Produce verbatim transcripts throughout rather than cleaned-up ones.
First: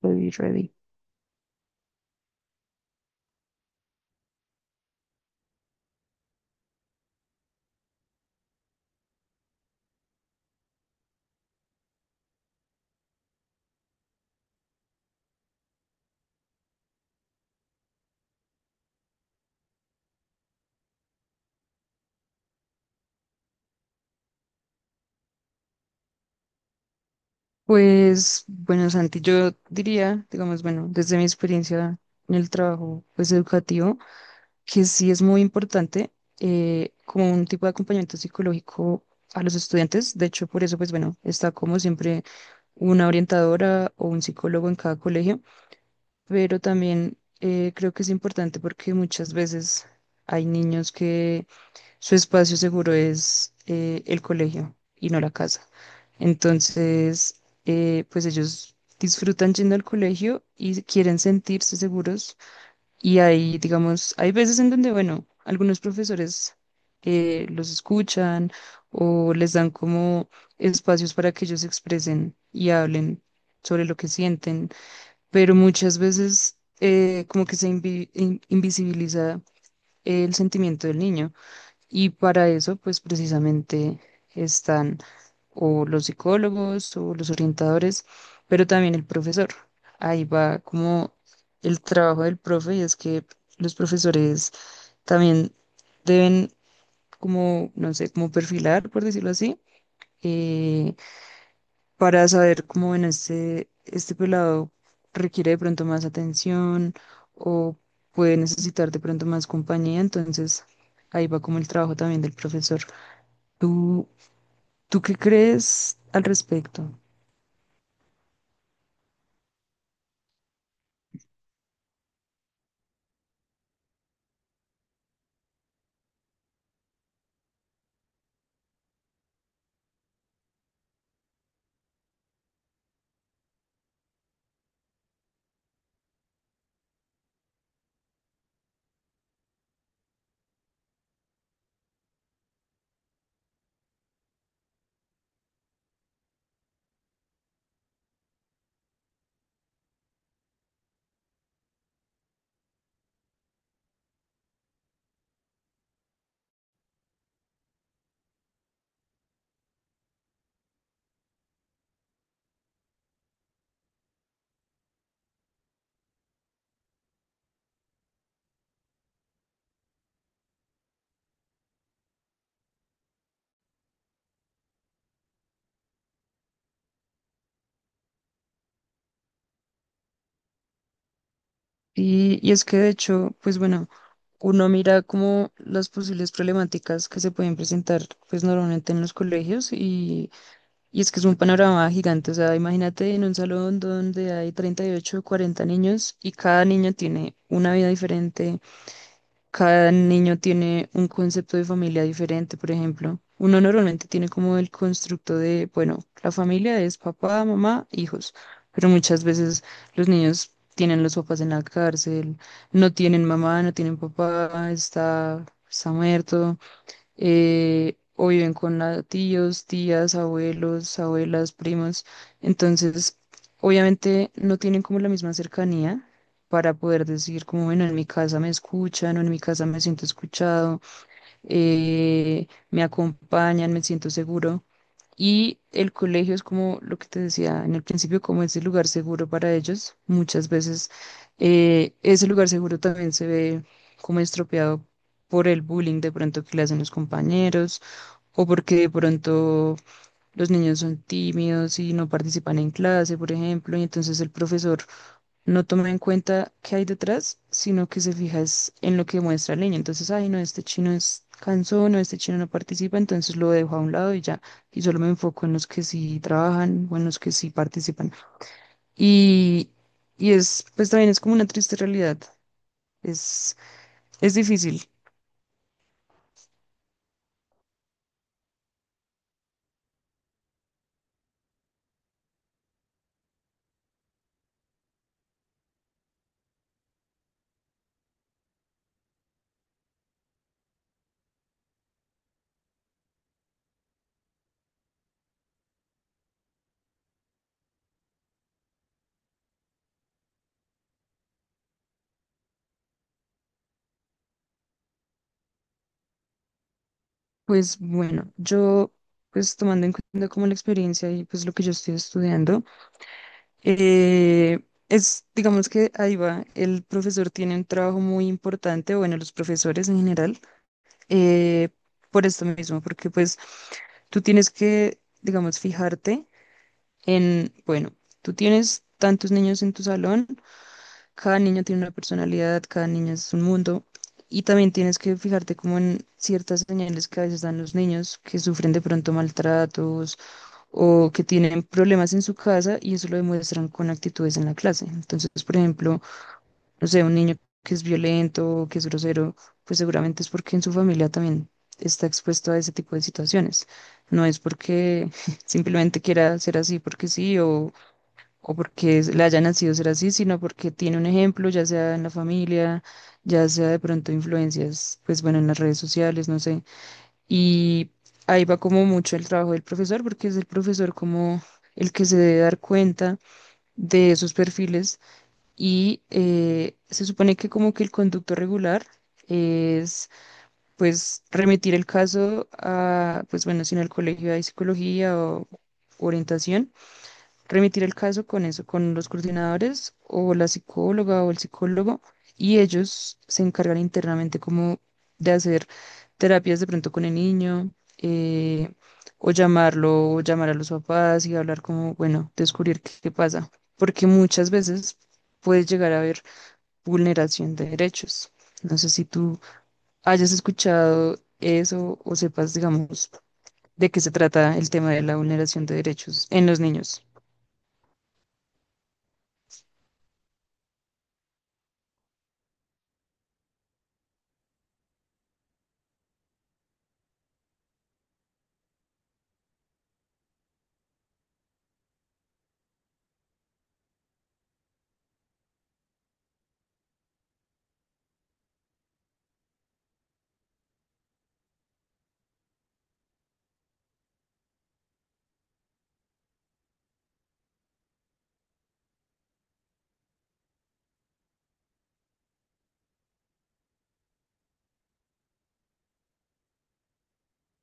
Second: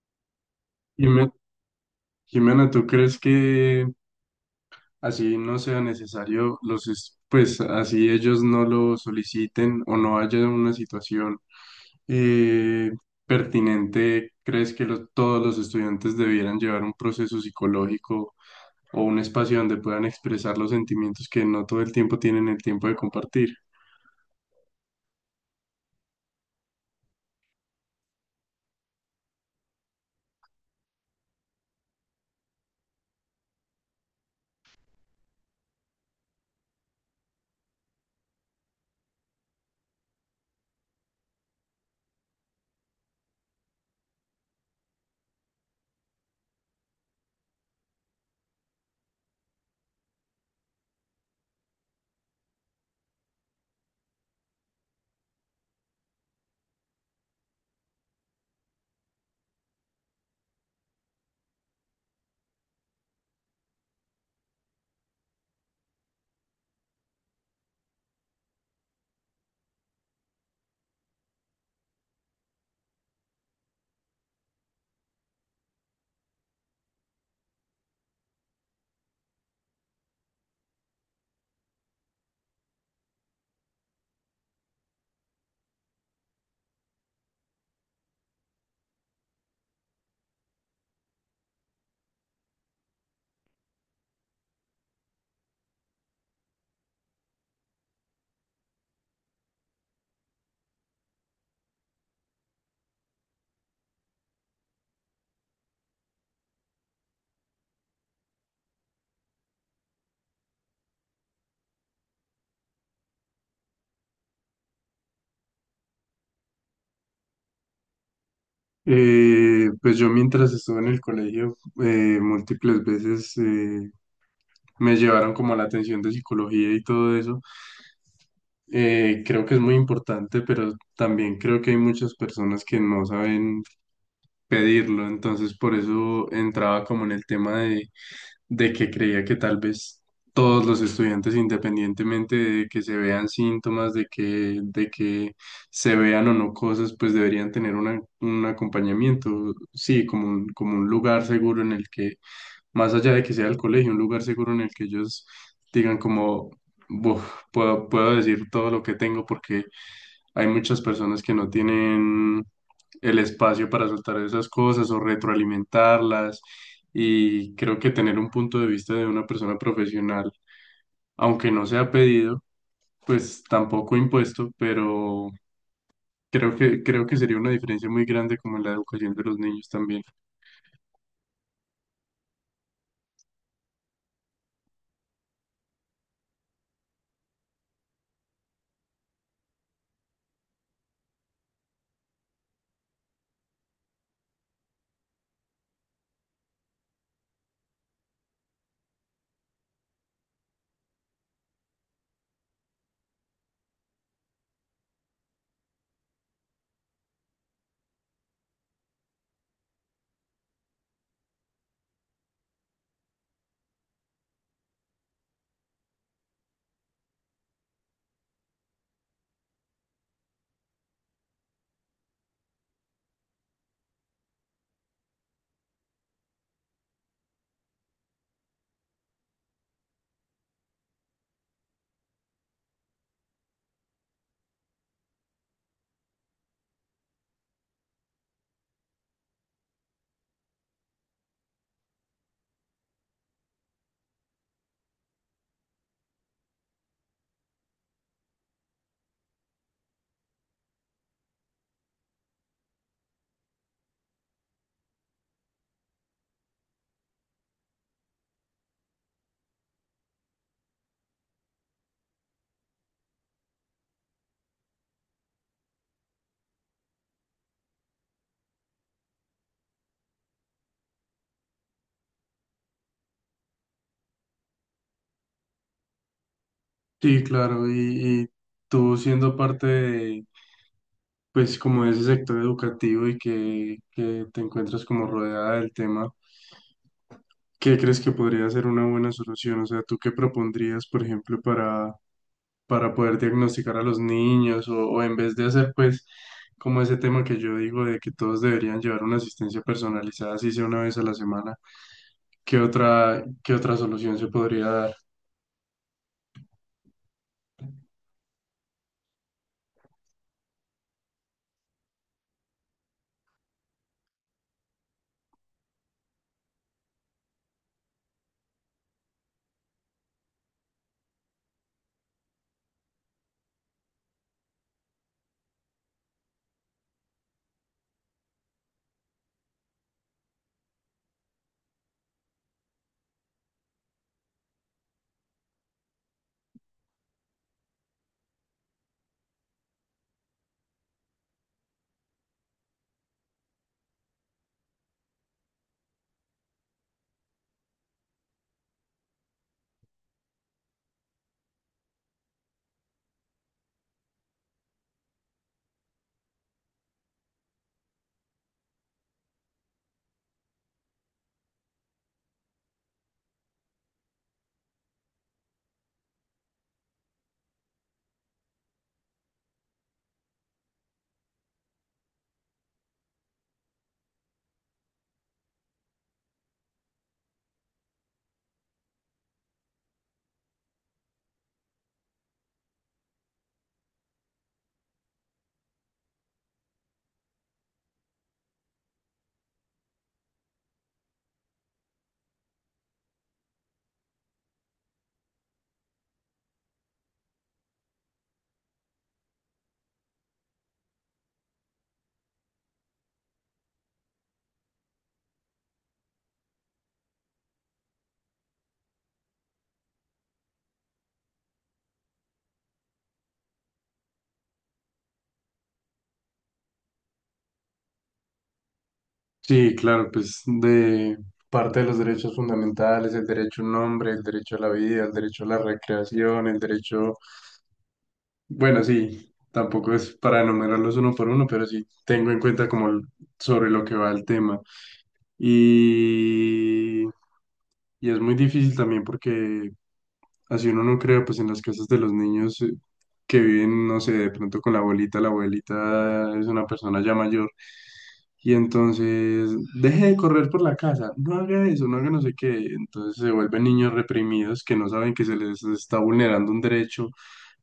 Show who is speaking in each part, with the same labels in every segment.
Speaker 1: Ready, ready.
Speaker 2: Jime- Jimena, ¿tú crees que así no sea necesario los, es- pues así ellos no lo soliciten o no haya una situación eh, pertinente? ¿Crees que los- todos los estudiantes debieran llevar un proceso psicológico o un espacio donde puedan expresar los sentimientos que no todo el tiempo tienen el tiempo de compartir?
Speaker 1: Pues bueno, Santi, yo diría, digamos, bueno, desde mi experiencia en el trabajo pues educativo, que sí es muy importante, eh, como un tipo de acompañamiento psicológico a los estudiantes. De hecho, por eso pues bueno, está como siempre una orientadora o un psicólogo en cada colegio, pero también, eh, creo que es importante porque muchas veces hay niños que su espacio seguro es, eh, el colegio y no la casa. Entonces, eh, pues ellos disfrutan yendo al colegio y quieren sentirse seguros. Y hay, digamos, hay veces en donde, bueno, algunos profesores, eh, los escuchan o les dan como espacios para que ellos se expresen y hablen sobre lo que sienten, pero muchas veces, eh, como que se invi- in- invisibiliza el sentimiento del niño. Y para eso, pues precisamente están o los psicólogos o los orientadores, pero también el profesor. Ahí va como el trabajo del profe y es que los profesores también deben como, no sé, como perfilar, por decirlo así, eh, para saber cómo en este, este pelado requiere de pronto más atención o puede necesitar de pronto más compañía. Entonces, ahí va como el trabajo también del profesor. ¿Tú ¿Tú qué crees al respecto?
Speaker 2: Eh, pues yo mientras estuve en el colegio, eh, múltiples veces, eh, me llevaron como a la atención de psicología y todo eso. Eh, creo que es muy importante, pero también creo que hay muchas personas que no saben pedirlo, entonces por eso entraba como en el tema de, de que creía que tal vez todos los estudiantes, independientemente de que se vean síntomas, de que, de que se vean o no cosas, pues deberían tener una- un acompañamiento, sí, como un, como un lugar seguro en el que más allá de que sea el colegio, un lugar seguro en el que ellos digan como, "Buf, puedo, puedo decir todo lo que tengo porque hay muchas personas que no tienen el espacio para soltar esas cosas o retroalimentarlas y creo que tener un punto de vista de una persona profesional, aunque no sea pedido, pues tampoco impuesto, pero creo que, creo que sería una diferencia muy grande como en la educación de los niños también".
Speaker 1: Y, y es que de hecho, pues bueno, uno mira como las posibles problemáticas que se pueden presentar, pues normalmente en los colegios y, y es que es un panorama gigante. O sea, imagínate en un salón donde hay treinta y ocho o cuarenta niños y cada niño tiene una vida diferente. Cada niño tiene un concepto de familia diferente, por ejemplo. Uno normalmente tiene como el constructo de, bueno, la familia es papá, mamá, hijos, pero muchas veces los niños tienen los papás en la cárcel, no tienen mamá, no tienen papá, está, está muerto, eh, o viven con a- tíos, tías, abuelos, abuelas, primos. Entonces, obviamente no tienen como la misma cercanía para poder decir como, bueno, en mi casa me escuchan o en mi casa me siento escuchado, eh, me acompañan, me siento seguro. Y el colegio es como lo que te decía en el principio, como ese lugar seguro para ellos. Muchas veces, eh, ese lugar seguro también se ve como estropeado por el bullying de pronto que le hacen los compañeros o porque de pronto los niños son tímidos y no participan en clase, por ejemplo, y entonces el profesor no toma en cuenta qué hay detrás, sino que se fija es en lo que muestra la niña. Entonces, ay, no, este chino es cansón, no, este chino no participa, entonces lo dejo a un lado y ya. Y solo me enfoco en los que sí trabajan o en los que sí participan. Y, y es, pues también es como una triste realidad. Es, es difícil.
Speaker 2: Sí, claro, y, y tú siendo parte de, pues, como de ese sector educativo y que, que te encuentras como rodeada del tema, ¿qué crees que podría ser una buena solución? O sea, ¿tú qué propondrías, por ejemplo, para, para poder diagnosticar a los niños o, o en vez de hacer, pues, como ese tema que yo digo de que todos deberían llevar una asistencia personalizada, así sea una vez a la semana, ¿qué otra, qué otra solución se podría dar?
Speaker 1: Pues bueno, yo, pues tomando en cuenta como la experiencia y pues lo que yo estoy estudiando. Eh, es, digamos que ahí va, el profesor tiene un trabajo muy importante, bueno, los profesores en general, eh, por esto mismo, porque pues tú tienes que, digamos, fijarte en, bueno, tú tienes tantos niños en tu salón, cada niño tiene una personalidad, cada niño es un mundo, y también tienes que fijarte como en ciertas señales que a veces dan los niños que sufren de pronto maltratos o que tienen problemas en su casa y eso lo demuestran con actitudes en la clase. Entonces, por ejemplo, no sé, un niño que es violento, que es grosero, pues seguramente es porque en su familia también está expuesto a ese tipo de situaciones. No es porque simplemente quiera ser así porque sí o, o porque es- le haya nacido ser así, sino porque tiene un ejemplo, ya sea en la familia, ya sea de pronto influencias, pues bueno, en las redes sociales, no sé. Y ahí va como mucho el trabajo del profesor, porque es el profesor como el que se debe dar cuenta de esos perfiles. Y eh, se supone que como que el conducto regular es pues remitir el caso a, pues bueno, si en el colegio hay psicología o orientación, remitir el caso con eso, con los coordinadores o la psicóloga o el psicólogo, y ellos se encargan internamente como de hacer terapias de pronto con el niño, eh, o llamarlo, o llamar a los papás y hablar como, bueno, descubrir qué, qué pasa, porque muchas veces puede llegar a haber vulneración de derechos. No sé si tú hayas escuchado eso o sepas, digamos, de qué se trata el tema de la vulneración de derechos en los niños.
Speaker 2: Sí, claro, pues de parte de los derechos fundamentales, el derecho a un nombre, el derecho a la vida, el derecho a la recreación, el derecho bueno, sí, tampoco es para enumerarlos uno por uno, pero sí tengo en cuenta como l- sobre lo que va el tema. Y, y es muy difícil también porque así uno no crea, pues en las casas de los niños, eh, que viven, no sé, de pronto con la abuelita, la abuelita es una persona ya mayor. Y entonces, deje de correr por la casa, no haga eso, no haga no sé qué. Entonces se vuelven niños reprimidos que no saben que se les está vulnerando un derecho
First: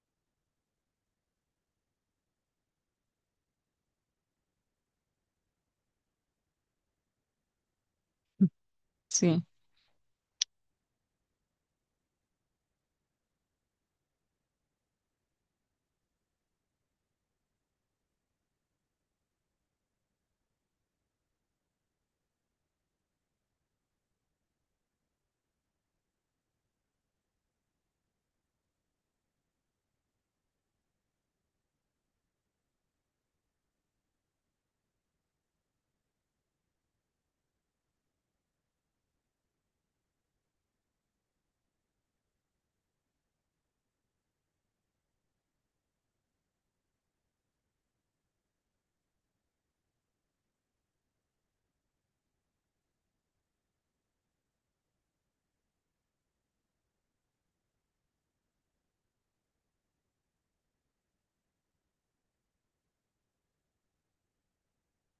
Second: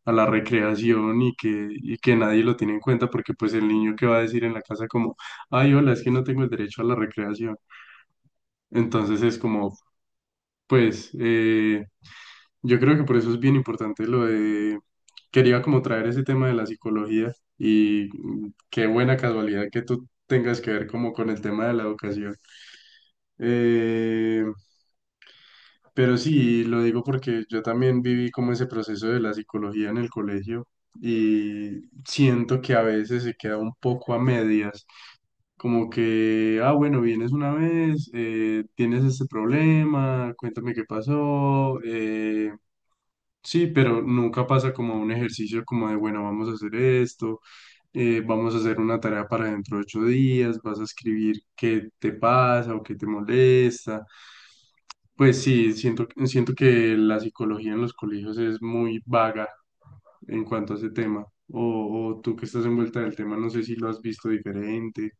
Speaker 2: a la recreación y que, y que nadie lo tiene en cuenta porque pues el niño que va a decir en la casa como, ay, hola, es que no tengo el derecho a la recreación. Entonces es
Speaker 1: Sí.
Speaker 2: como, pues, eh, yo creo que por eso es bien importante lo de, quería como traer ese tema de la psicología y mm, qué buena casualidad que tú tengas que ver como con el tema de la educación. Eh, pero sí, lo digo porque yo también viví como ese proceso de la psicología en el colegio y siento que a veces se queda un poco a medias, como que, ah, bueno, vienes una vez, eh, tienes este problema, cuéntame qué pasó, eh, sí, pero nunca pasa como un ejercicio como de, bueno, vamos a hacer esto, eh, vamos a hacer una tarea para dentro de ocho días, vas a escribir qué te pasa o qué te molesta. Pues sí, siento, siento que la psicología en los colegios es muy vaga en cuanto a ese tema. O, o tú que estás envuelta del tema, no sé si lo has visto diferente.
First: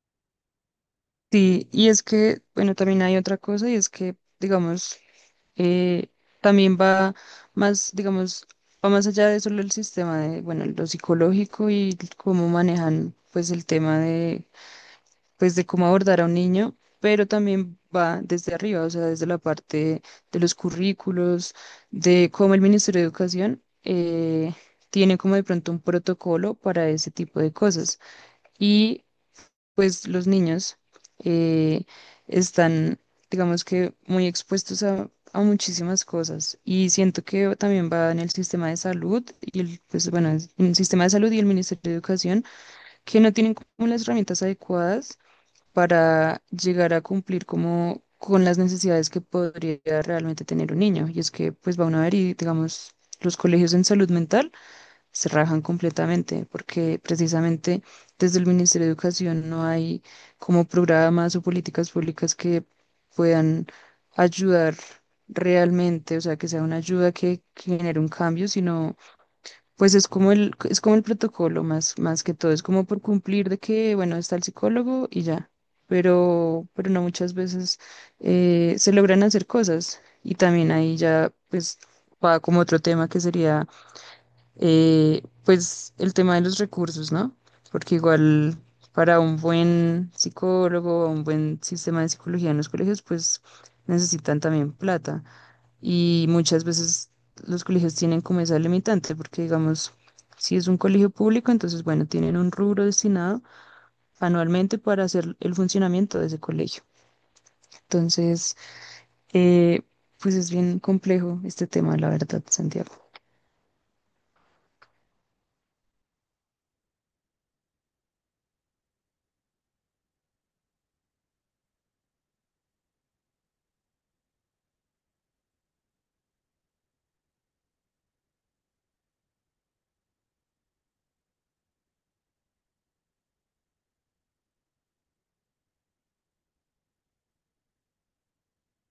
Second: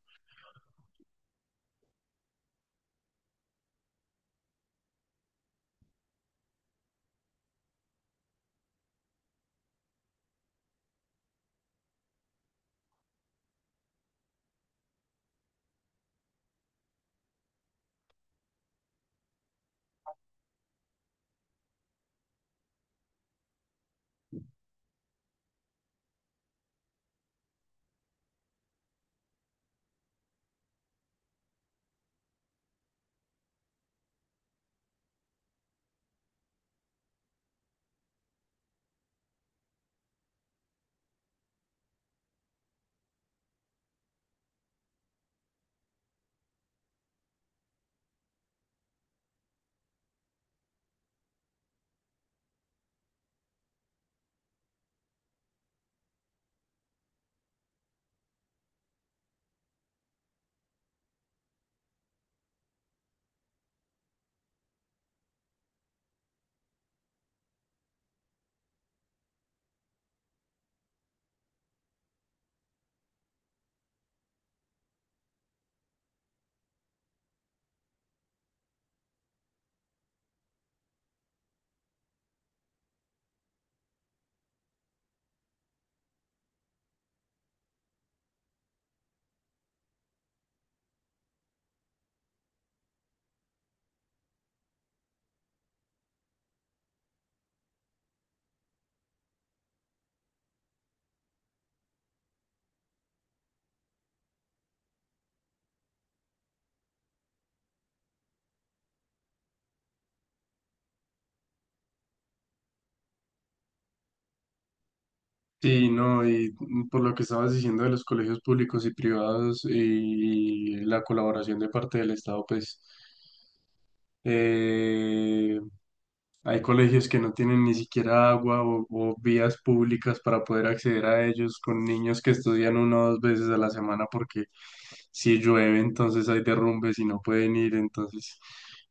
Speaker 1: Sí, y es que, bueno, también hay otra cosa y es que, digamos, eh, también va más, digamos, va más allá de solo el sistema de, bueno, lo psicológico y cómo manejan, pues, el tema de, pues, de cómo abordar a un niño, pero también va desde arriba, o sea, desde la parte de los currículos, de cómo el Ministerio de Educación, eh, tiene como de pronto un protocolo para ese tipo de cosas. Y pues los niños, eh, están, digamos, que muy expuestos a, a muchísimas cosas y siento que también va en el sistema de salud y el, pues bueno, es- en el sistema de salud y el Ministerio de Educación que no tienen como las herramientas adecuadas para llegar a cumplir como con las necesidades que podría realmente tener un niño. Y es que pues va uno a ver y digamos, los colegios en salud mental se rajan completamente, porque precisamente desde el Ministerio de Educación no hay como programas o políticas públicas que puedan ayudar realmente, o sea, que sea una ayuda que, que genere un cambio, sino pues es como el, es como el protocolo más, más que todo, es como por cumplir de que, bueno, está el psicólogo y ya. Pero, pero no muchas veces eh, se logran hacer cosas y también ahí ya pues va como otro tema que sería, eh, pues el tema de los recursos, ¿no? Porque igual para un buen psicólogo, un buen sistema de psicología en los colegios, pues necesitan también plata. Y muchas veces los colegios tienen como esa limitante, porque digamos, si es un colegio público, entonces bueno, tienen un rubro destinado anualmente para hacer el funcionamiento de ese colegio. Entonces, eh, pues es bien complejo este tema, la verdad, Santiago.
Speaker 2: Sí, no, y por lo que estabas diciendo de los colegios públicos y privados y la colaboración de parte del Estado, pues, eh, hay colegios que no tienen ni siquiera agua o, o vías públicas para poder acceder a ellos, con niños que estudian una o dos veces a la semana porque si llueve entonces hay derrumbes y no pueden ir, entonces,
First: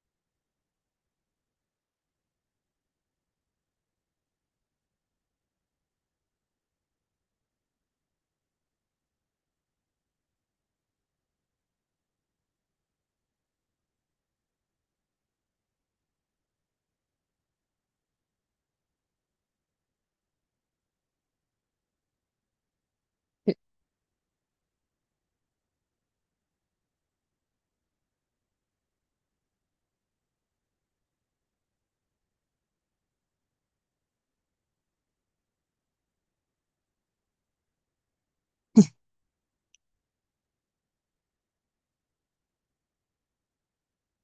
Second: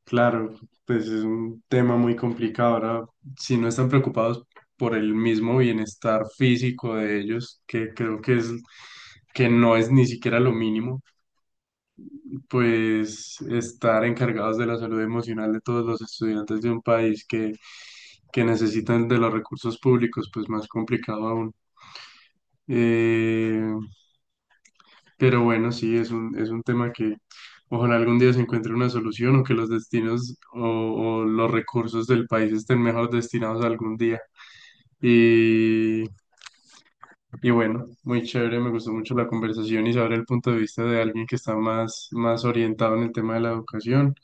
Speaker 2: claro, pues es un tema muy complicado. Ahora, si no están preocupados por el mismo bienestar físico de ellos, que creo que es que no es ni siquiera lo mínimo, pues estar encargados de la salud emocional de todos los estudiantes de un país que, que necesitan de los recursos públicos, pues más complicado aún. Eh, pero bueno, sí, es un, es un tema que ojalá algún día se encuentre una solución o que los destinos o, o los recursos del país estén mejor destinados algún día. Y bueno, muy chévere, me gustó mucho la conversación y saber el punto de vista de alguien que está más, más orientado en el tema de la educación.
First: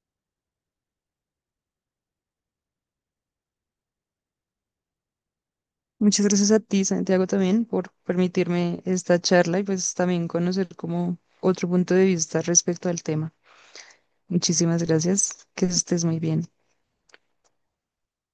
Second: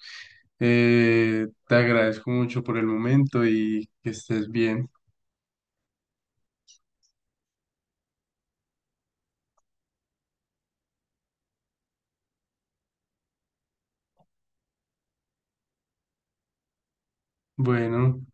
Speaker 2: Eh, te agradezco mucho por el momento y que estés bien.
Speaker 1: Muchas gracias a ti, Santiago, también por permitirme esta charla y pues también conocer como otro punto de vista respecto al tema. Muchísimas gracias, que estés muy bien.
Speaker 2: Bueno,